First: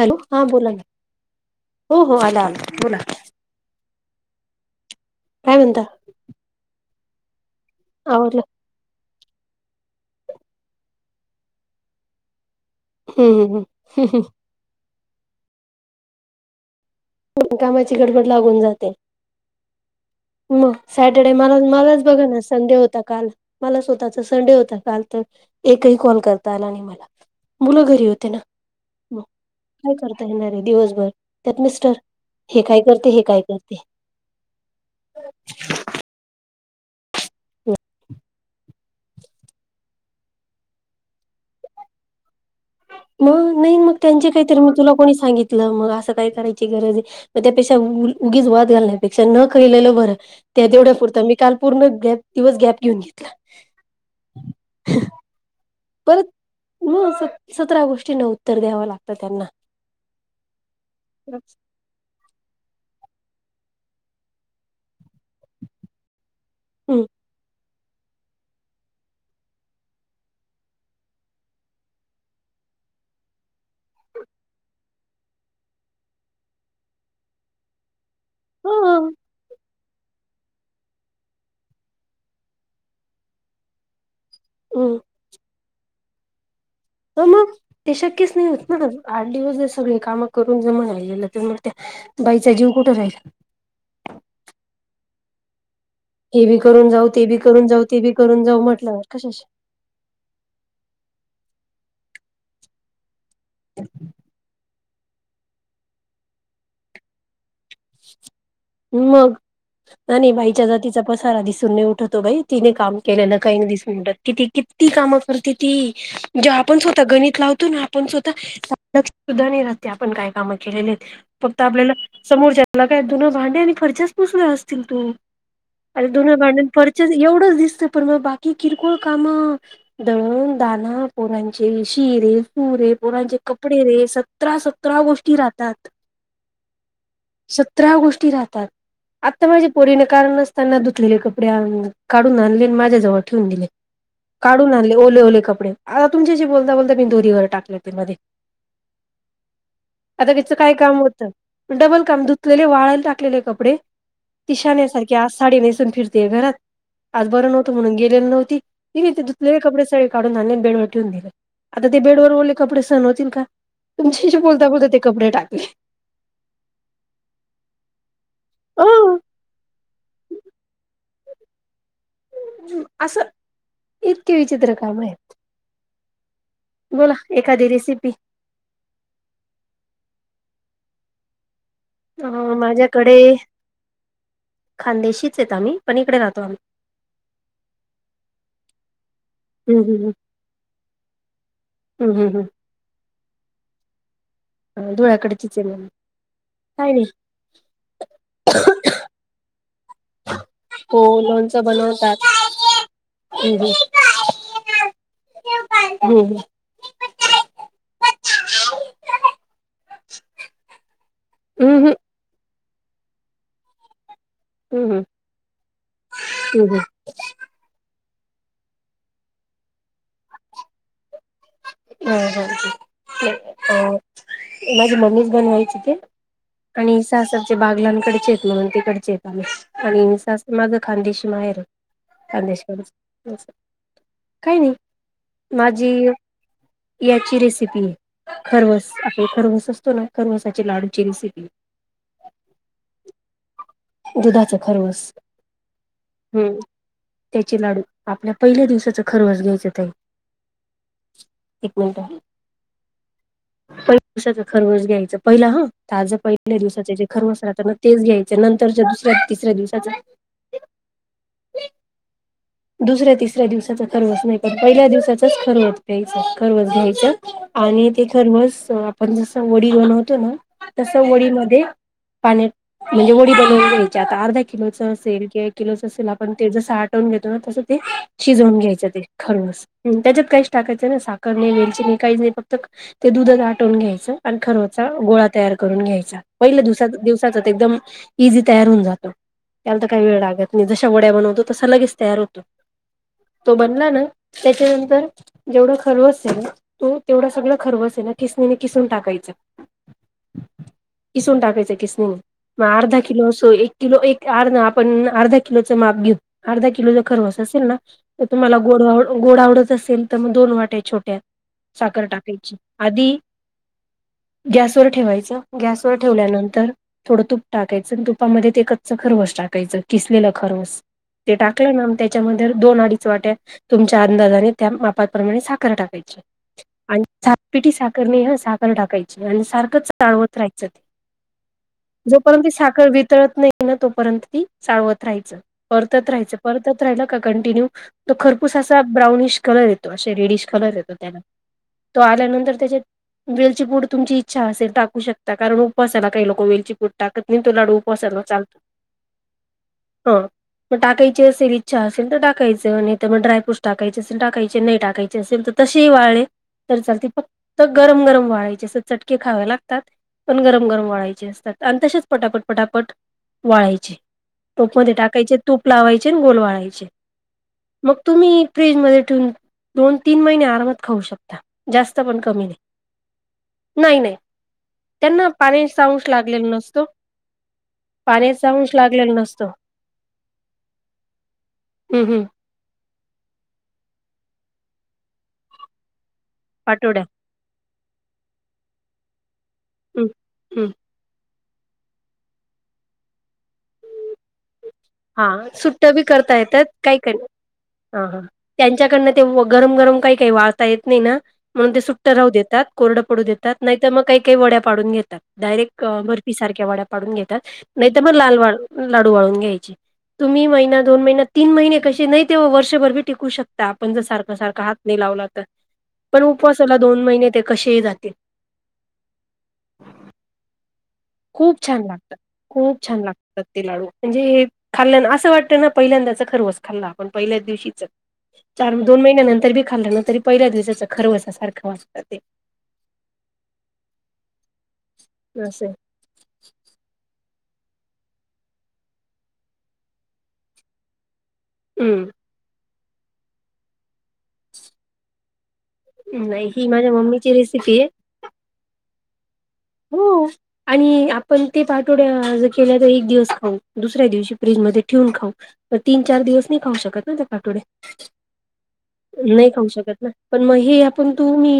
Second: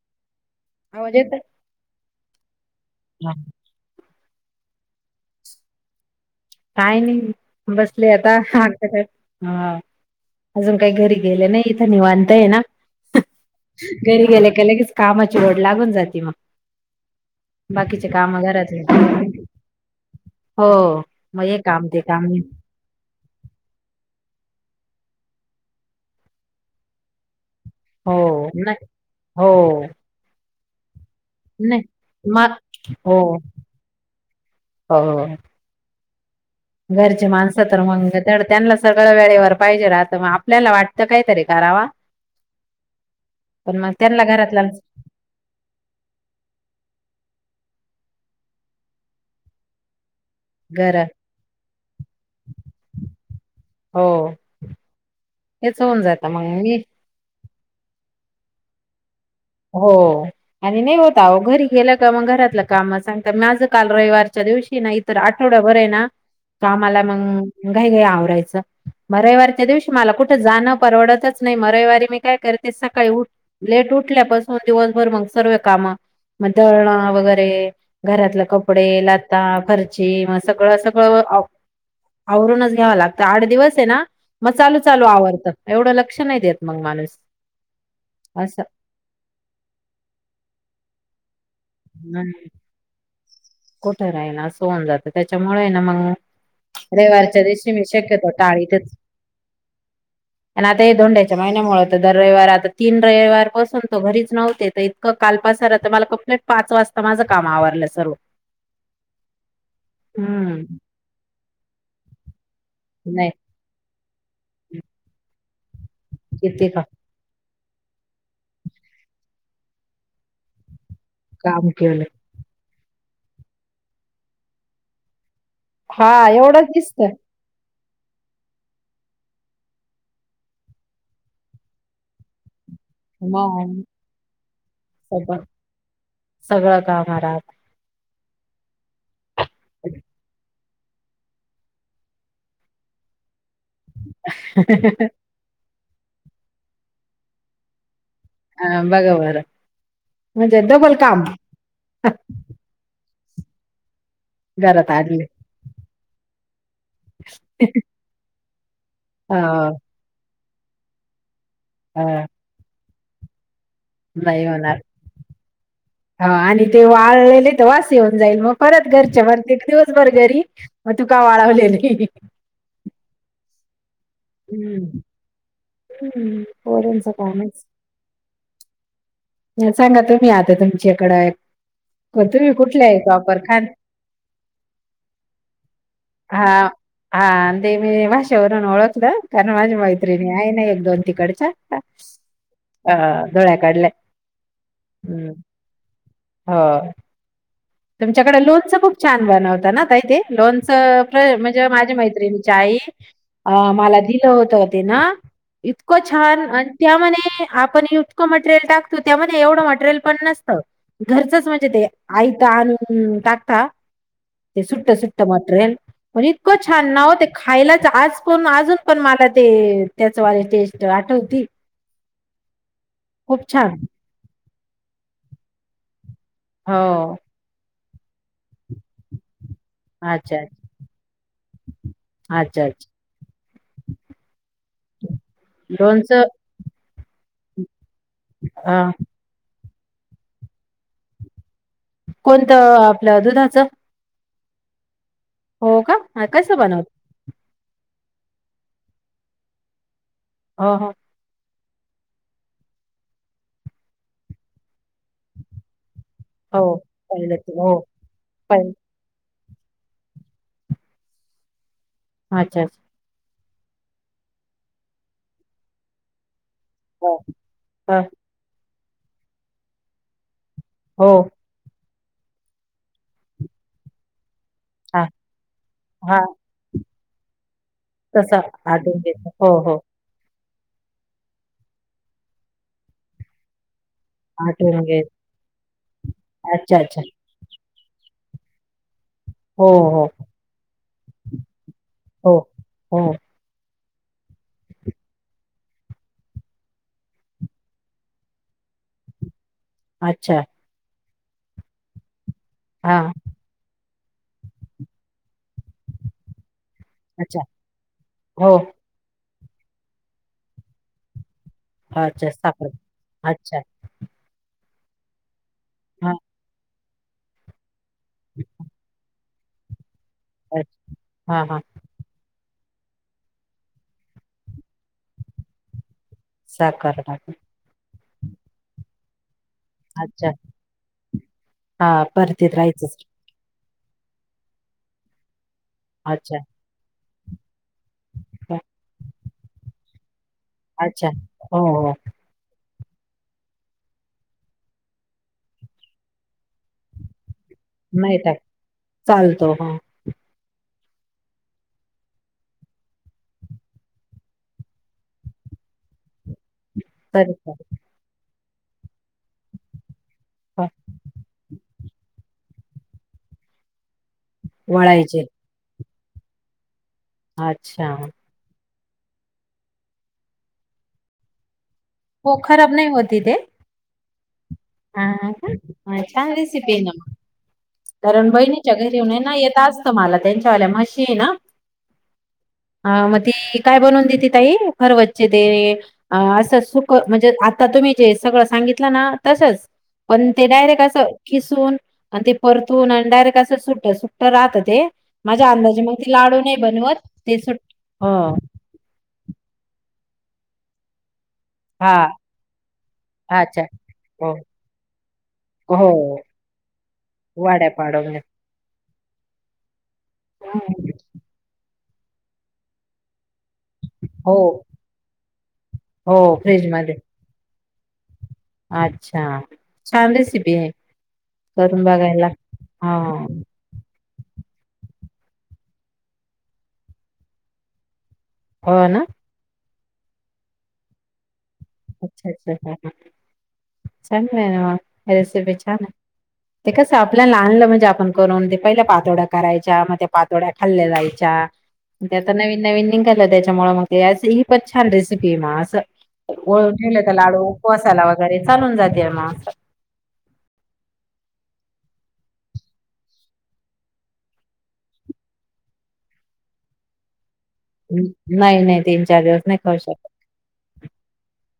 Hello हा बोलाना आवाज येतोय? हो हो आला आला बोला हा, काय म्हणताय काय नाही बसले आता काय हरकत आहे हा अजून काही घरी गेले नाही इथं निवात आहे ना हम्म घरी हम्म गेले का लगेच कामाची ओढ लागून जातेना कामाची गडबड लागून जाते हो मग सॅटर्डे मग हे मला काम ते मलाच बघा काम ना संडे होता काल मला स्वतःला संडे होता काल तर एकही कॉल करता आला नाही मला मुलं घरी हो होते ना नाही काय हो मग करता येणारे दिवसभर त्यात नाही मिस्टर मग हे काय करते हो हे काय करते ये घरची माणसं तर म्हणजे त्यांनाच सगळं वेळेवर पाहिजे वाटत मग आपल्याला वाटतं काहीतरी कराव मग नाही मग त्यांचे काहीतरी मी तुला कोणी सांगितलं मग असं काही करायची गरज आहे होती मग त्यापेक्षा उगीच वाद घाल नाहीपेक्षा न कळलेलं बरं त्या ते तेवढ्या घर पुरत मी काल पूर्ण गप दिवस गॅप घेऊन घेतला हो हेच होऊन परत जातात त मग मी मग स सतरा गोष्टीं उत्तर द्याव लागतं त्यांना हो आणि नाही होता आओ घरी गेला की मग घरातल कामं सांगता माझं काल रविवारच्या दिवशी ना इतर आठवडाभर आहे ना, कामाला हम्म मग घाई घाई आवरायचं. म रविवारीच्या दिवशी मला कुठे जाणं परवडतच नाही, मग रविवारी मी काय करते सकाळी उठ लेट उठ ठल्यापासून दिवसभर मग सर्व कामं मग दळणं वगैरे घरातले कपडे, ह लता फर ची म सगळं सगळं व आ आवरूनच घ्यावं लागतं आठ दिवस आहे ना मग चालू हम्म चालू आवरतं एवढं लक्ष नाही देत. मग माणूस हो मग, ते शक्यच नाही होत असं ना, आठ दिवस जर सगळी कामं करून‌ [unintelligible] तर मग त बाईचा जीव कुठे जाईल? कुठं राहीन असं होऊन जातं त्याच्यामुळे ना म हम्म, हे बी करून जाऊ ते बी रविवारच्या करून दिवशी जाऊ मी ते बी शक्यतो करून जाऊ टाळीतेच. म्हटल्यावर कशाशी आणि आता हे धोंड्याच्या महिन्यामुळे तर दर रविवार आता तीन रविवार पासून त घरीच नव्हते, ते क काल पसारा तर मला कंप्लीट पाच वाजता माझं काम आवरलं सर्व. मग. नाही-नाही बाईच्या हम्म. जातीचा पसारा दिसून नाही उठतो बाई. तिने काम नाही केलेल दिसून येत. किती-किती कामं करते ती. जे किती आपण का स्वतः गणित लावतो ना आपण स्वता. लक्षात सुद्धा रहात नाही आपण काय काम केलेली. फक्त काम आपल्याला केलं समोरच्याला काय धुण भांडी आणि फरशी पुसले असतील तू अरे हा धुण भांडी एवढंच आणि दिसत फरशीच एवढंच दिसत. पण मग बाकी किरकोळ काम. दळूण. दाने. पोरांचे शिरे. तू रे. पोरांचे मग कपडे रे. सतरा-सतरा गोष्टी राहतात. [inaudible] काय महाराज. ती राहतात. आत्ता माझ्या परीने कारण नसताना त्यांना धुतलेले कपडे आणून काढून आणले आणि माझ्याजवळ ठेवून दिले. काढून आणले ओले-ओले कपडे आता तुमच्याशी बोलता बोलता मी दोरी वर टाकले ते मध्ये. हा बघा बरं आता तिच म्हणजे काय डबल काम होतं. डबल काम धुतलेले वाळयला टाक - लेले कपडे ती घरात शहाण्यासारख आणले. आज साडी नेसून फिरते घरातं. आज बरं नव्हत म्हणून गेलेली नव्हती, तिने हो धुतलेले कपडे सगळी काढून आणून बेडवर ठेवून दिले. आता ते हो बेडवर ओले कपडे सहण होतील का. तुमच्याशी नाही बोलता होणार. बोलता ते कपडे टाकले. हा आणि ते वाळलेले तर वास येऊन. जाईल मग अ परत घरचे म एक दिवसभर घरी मग तू काम लावलेली. असं इतके विचित्र काम आहेत. हम्म. पोरांचं बोला कामच एखादी रेसिपी. सांगा तुम्ही आता तुमच्याकडं. अ तुम्ही कुठल्या आहे माझ्याकडे वापर खान. खानदेशीच आहेत आम्ही पण इकडे राहतो हा आम्ही. हा तेे मी भाषेवरून ओळखलं. कारण माझी हम्म हम्म हम्म. मैत्रिणी आहे ना एक दोन तिकडच्या. हम्म हम्म हम्म धुळ्याकडल्या. ह हम्म, धुळ्याकडचीच आहे मी, काय तुमच्याकडं लोणचं खूप छान बनवता ना? काय ते? लोणचं प हो लोणचं म्हणजे माझ्या बनवतात. मैत्रिणीची आई. हम्म अ हम्म. मला दिलं होतं ते ना. इतकं हम्म छान हम्म आणि त्यामध्ये आपण इतकं मटेरियल टाकतो त्यामध्ये एवढं मटेरियल पण नसत घरचंच म्हणजे हम्म ते आयतं आणून टाकता. ते सुट्ट हम्म. सुट्टं मटेरियल, पण इतकं हम्म हम्म. छान ना व ते खायलाचं आज पण अजून पण मला ते त्याचं वाली टेस्ट आठवती. ह ह [unintelligible] ते खूप छान माझी मम्मीच बनवायची ते. हो आणि सासरचे बागलांकडचे आहेत, म्हणून ते तिकडचे आहेत आम्ही. आणि अच्छा सासर माझं खानदेश माहेर आहे अच्छा अच्छा खानदेश अच्छा कडच काही नाही, माझी लोणचं याची रेसिपी आहे, अ खरवस आपलं खरवस असतो ना, खरवसाची लाडूची रेसिपी. कोणतं आपलं दुधाचं दुधाच खरवस, हो का? हां, हम्म कसं हम्म, बनवता? त्याचे लाडू. आपल्या पहिल्या दिवसाचं खरवस घ्यायचं तेही. हो, हो, एक मिनिटं. पहिला दिवसाचा खरवस घ्यायचं पहिला हां. ताजं पहिल्या हो. दिवसाचे जे पहिलं खरवस ते राहता हो, ना तेच घ्यायचे पहिलं नंतरच्या दुस तिसऱ्या दिवसाचा अच्छा अच्छा. ऱ्या दिवसाचं [unintelligible] नाही पण पहिल्या दिवसाचंच [unintelligible] घ्यायचं. खरवस घ्यायचं हो, आणि हं, ते खरवस आपण जसं वडी बनवतो ना. हो. तसं वडी मध्ये पाण्यात म्हणजे वडी बनवून घ्यायची आता अर्धा किलोचं हां, असेल कि एक किलोचं असेल हां. आपण ते जसं आटवून घेतो ना तसं‌ ते तसं शिजवून घ्यायचं आटवून ते घेतो. हो, खरवस, हो. म त्याच्यात काय टाकायचं ना साखर नाही वेलची नाही काहीच नाही फक्त ते दुधच आटवून घ्याय च आणि आटवून खरवसचा घेत. गोळा तयार करून घ्यायचा, पहिल्या अच्छा, दिवसा अच्छा. दिवसाचं ते एकदम इझी तयार होऊन जातो, हो, त्याला तर काही हो, वेळ लागत नाही जशा वड्या बनवतो तसं लगेच तयार हो होतो हो. तो बनला ना त्याच्यानंतर जेवढं खरवस आहे ना, तो तेवढं सगळं खरवस ना खिसनीने खिसून टाकायचं. अच्छा. खिसून टाकायचं किसनीने, मग अर्धा हां, किलो असू एक किलो एक अर् आपण अर्धा किलोचं माप घे अर्धा किलो जर खरवस अच्छा. असेल ना, तर हो. तुम्हाला गोड गोड आवडत असेल तर मग दोन वाट्या छोट्या साखर अच्छा, टाकायची, साखर. आधी अच्छा. गॅस वर ठेवायचं, गॅसवर हां, ठेवल्यानंतर थोडं तूप टाकायचं आणि तुपामध्ये ते कच्चं खरवस टाक कायचं किसलेलं अच्छा. खरवस, ते हां, हां. टाकलं ना म त्याच्यामध्ये दोन अडीच वाट्या तुमच्या अंदाजाने त्या मापाप्रमाणे साखर टाकायची. साखर आणि सा टाकून. पिठी साखर नाही हं, साखर टाकायची म्हण सारखं अच्छा. चावत राहायचं, हां, जोपर्यंत परतीत साखर राहायचंच. वितळत नाही तोपर्यंत ती चाळवत राहायचं, परतत राहायचं अच्छा. परतत राहिलं का कंटिन्यू तो खरपूस हं, असा ब्राउनिश कलर येतो असे रेडिश कलर येतो अच्छा. त्याला, हो, हो. तो आल्यानंतर त्याच्यात वेलची पूड तुमची इच्छा असेल टाकू शकता, कारण उपवासाला काही लोकं वेलची पूड टाकत म तो लाडू नाही उपवासाला टाक चालतो, चालतो. हां, हा मग टाकाय ची असेल इच्छा असे तर टाकायचं, नाही तर मग डायफ्रूट्स टाकायचे असेल टाकायचे, नाही टाकायचे असेल तर तसेही वाळले तर चालतील, तरी फक्त चालेल. गरम गरम वळायची असं चटके खावे लागतात. पण गरम हं, गरम वळायचे असतात आणि तसेच पटापट पटापट वळायचे. तूप मध्ये वळायचे. टाकायचे तूप लावायचे आणि गोल वळायचे. अच्छा. फ्रीजमध्ये ठेवून दोन तीन महिने आरामात खाऊ शकता. जास्त पण हो, कमी नाही, खराब होती ते? नाही नाही. त्यांना हां का? पाणी सा हा, अंश छान लागलेला रेसिपी आहे नसतो. ना मग. कारण पाण्याचा बहिणीच्या अंश घरी येऊन लागलेला हाय ना नसतो येत असतं मला त्यांच्या वाल्या मशी की ना, हम्म हम्म हा मग ते काय बनवून देत काय खरवसचे ते असं सुखं पाठोड्या म्हणजे आता तुम्ही जे सगळं सांगितलं ना तसंच हम्म पण ते हम्म डायरेक्ट असं खिसून आणि ते परतून आणि डायरेक्ट असं सुट सुट्ट राहतं. ते हा माझ्या अंदाजे सुट्ट मग बी ते करता लाडू नाही येत्यात, बनवत काही का ते सुट हा हो हा त्यांच्याकडनं ते गरम गरम काही काही वाळता येत नाही ना म्हणून ते हा सुट्टं राहू देतात, कोरडं पडू देतात, अच्छा नाही तर मग काही हो काही वड्या पाडून घेतात डायरेक्ट हो बर्फी सा ्याड्या पाडून घेतात वाड्या नाही मग पाडवल्या लाल लाडू वाळून घ्यायचे तुम्ही महिना हम्म. दोन महिना तीन महिने कसे नाही ते वर्षभर बी टिकू शकता आपण जर हो सारखं सारखा हात नाही लावला तर पण हो फ्रीज उपवासाला मध्ये दोन महिने ते कसेही जातील अच्छा ांदेसबी आहे खूप छान करून लागतात बघायला खूप हा छान लागतात ते लाडू म्हणजे खाल्ल्या असं वाटतं ना पहिल्यांदाच खर होस खाल्ला आपण पहिल्याच दिवशीच हो चार दोन ना महिन्या नंतर बी खाल्लं ना तरी पहिल्या दिवसाचा खरंवा सारखं अच्छा अच्छा अ्छ चग ना रेसिपी असं छान ना ते कसा आपला लहानलं म्हणजे आपण करून ते पहिल्या पातोड्या करायच्या मग ते पातोड्या खाल्ल्या जायच्या हम्म ते आता नवीन नवीन निघालं त्याच्यामुळे मग ते ही पण छान रेसिपी म ह्ई ठेवलं तर लाडू कसायला वगैरे चालून जाते मग हो आणि आपण ते पाठोड्या केल्या तर एक दिवस खाऊ दुसऱ्या दिवशी प्रें ख त च दिव ख ठ नाही नाही तीन चार दिवस नाही खाऊ शकत ना पण मग हे आपण तू मी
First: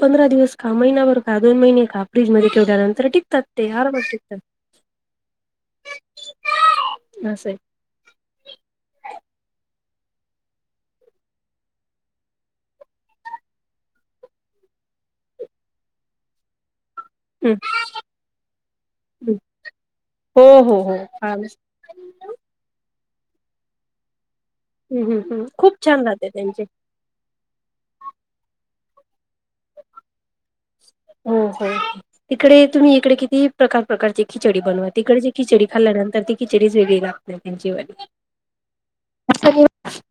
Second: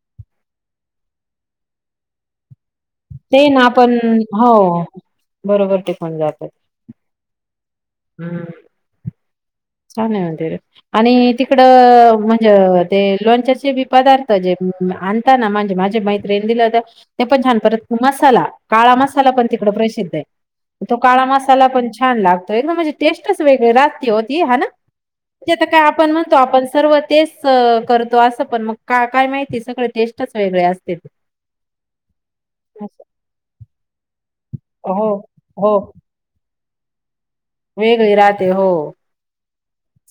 पंधरा दिवस का महिनाभर का दोन महिने का फ्रीज मध्ये तेवट्यानंतर टिकतात ना ते आपण आरम टिकतात हो बरोबर टिकून जातात अस स आहे हम्म चाले म्हणर आणि तिकड म्हणजे ते लोणचाचे बी पदार्थ जे आणताना म्हणजे माझे मैत्रिण दिलं होता ते पण छान परत मसाला काळा मसाला पण तिकड प्रसिद्ध आहे हो हो तो हो काळा मसाला पण छान लागतो एकदम म्हणजे टेस्टच वेगळे रात हे खूप काय छान आपण राहते म्हणतो त्यांचे आपण सर्व तेच [inaudible] करतो असं पण मग काय काय माहिती सगळं ते हो हो [inaudible] तिकडे तुम्ही इकडे किती प्रकार प्रकारची खिचडी बनवा हो तिकडे जे खिचडी हो खाल्ल्यानंतर ती खिचडीच वेगळी लागते वेगळी राहते हो.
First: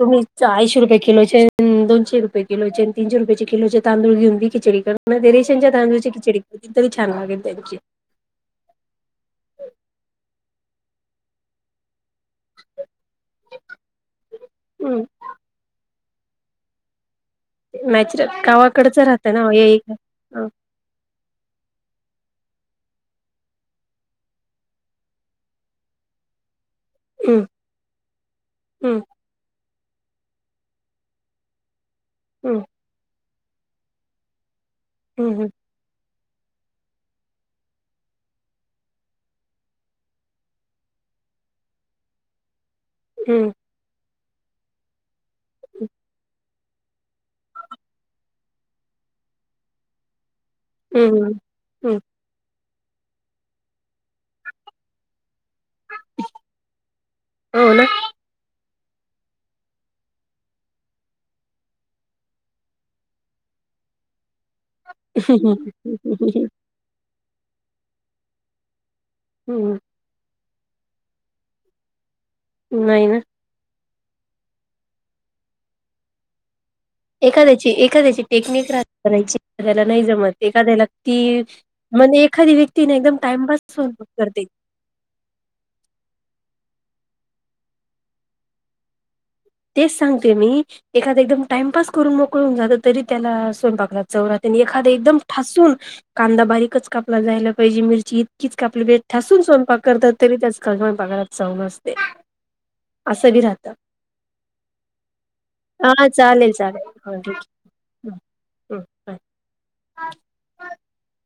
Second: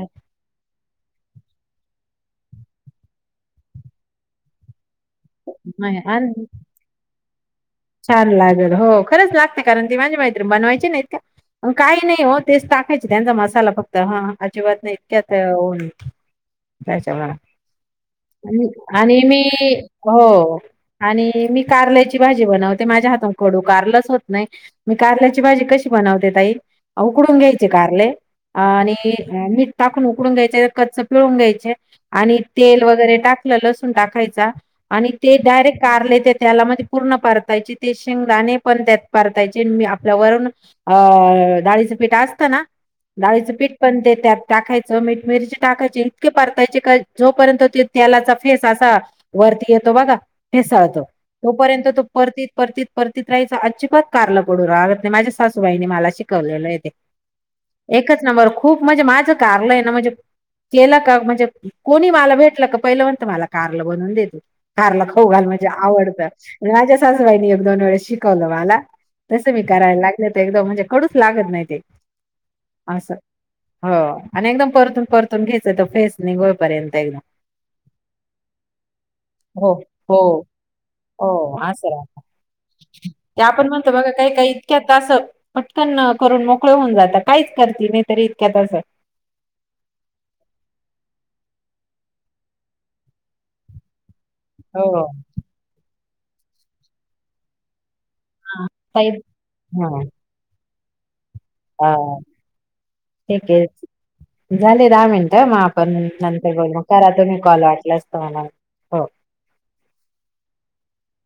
तुम्ही [inaudible] चाळीस रुपये किलो दोनशे रुपे किलो आणि तीनशे रुयाेचे किलोचे तांदूळ घेऊनी खिचडी करून म- देररीशनच्या नाही तांदळाची आणि खिचिडी करतील तरी छान लागेल त्यांची छान लागेल हो खरंच लागते कारण ती माझी मैत्रीण बनवायची नाही काही नाही हो तेच टाकायचे त्यांचा मसाला फक्त हा अजिबात नाही हम्म इतक्यात हो अ- [unintelligible] च नॅचरल गावाकडच आणि राहतं मी ना हे एक हो आणि मी कारल्याची भाजी बनवते ते माझ्या हातून खडू कारलच होत नाही मी कारल्याची भाजी कशी बनवते ताई उकडून हम्म घ्यायचे कारले हम्म आणि टाकून उकडून घ्यायचे कच्च पिळून घ्यायचे आणि हम्म तेल वगैरे टाक लसुन टाकायचा आणि ते हम्म डायरेक् कारले त्याला पूर्ण खायचे ते शेंगदाणे पण त्यात पारतायचे मी आपल्या वरुन [inaudible] असतं डाळीचं पिठ असत ना हम्म डाळीचं पीठ पण ते त्यात टाकायचं मीठ मिरची टाकायची इतके पार जोपर्यंत त्यालाचा फेस असा वरती येतो बघा फेसाळत हम्म हम्म तोपर्यंत हम्म तो परतीत परतीत परतीत राहायचा अजिबात कारला पडू राहगत नाही माझ्या सासबाईनी मला शिकवलाय हो ना एकच नंबर खूप म्हणजे माझं कारल आहे ना म्हणजे केलं का म्हणजे कोणी मला भेटलं का पहिल्या म्हणतं मला कारला बनवून देत जा कारल खाऊ घाल म्हणजे आवडतं माझ्या सासूबाईनी एक दोन वेळी शिकवलं मला तसं मी हम्म करायला लागलं ते एकदम म्हणजे कडूच लागत नाही ते नाही असं ना हो, आणि एकदम परतून -परतून घ्यायचं तर फेस निघोपर्यंत एकदम. एखाद्याची एखाद्याची टेक्निक राहते करायची, हो एखाद्याला नाही हो जमत एखाद्याला हो ती असं म्हणजे एखादी व्यक्ती ना एकदम ते टाइमपास आपण म्हणतो स्वयंपाक बघा काही करते काही इतक्यात असं, पटकन अ करून मोकळं होऊन जाता, काहीच करती नाही तरी इतक्यात असं. तेच सांगते मी एखाद्या एकदम टाइमपास करून मोकळं होऊन जातं, तरी त्याला स्वयंपाक लाग चव राहती, अन एखादं हो. एकदम ठासून कांदा बारीकच कापला जायला पाहिजे मिर ची इतकीच हा कापली पाहिजे, ताई ठासून स्वयंपाक हा करतात तरी त्या स्वयंपाकघरात हा समजते, असं बी ठीक आहे. राहतं. झाले दहा मिनटं मग आपण हा चालेल नंतर बोलू, चालेल करा हा ठीक तुम्ही कॉल वाटल्यास आहे. हं, तुम्हाला. हो. [unintelligible] [inaudible]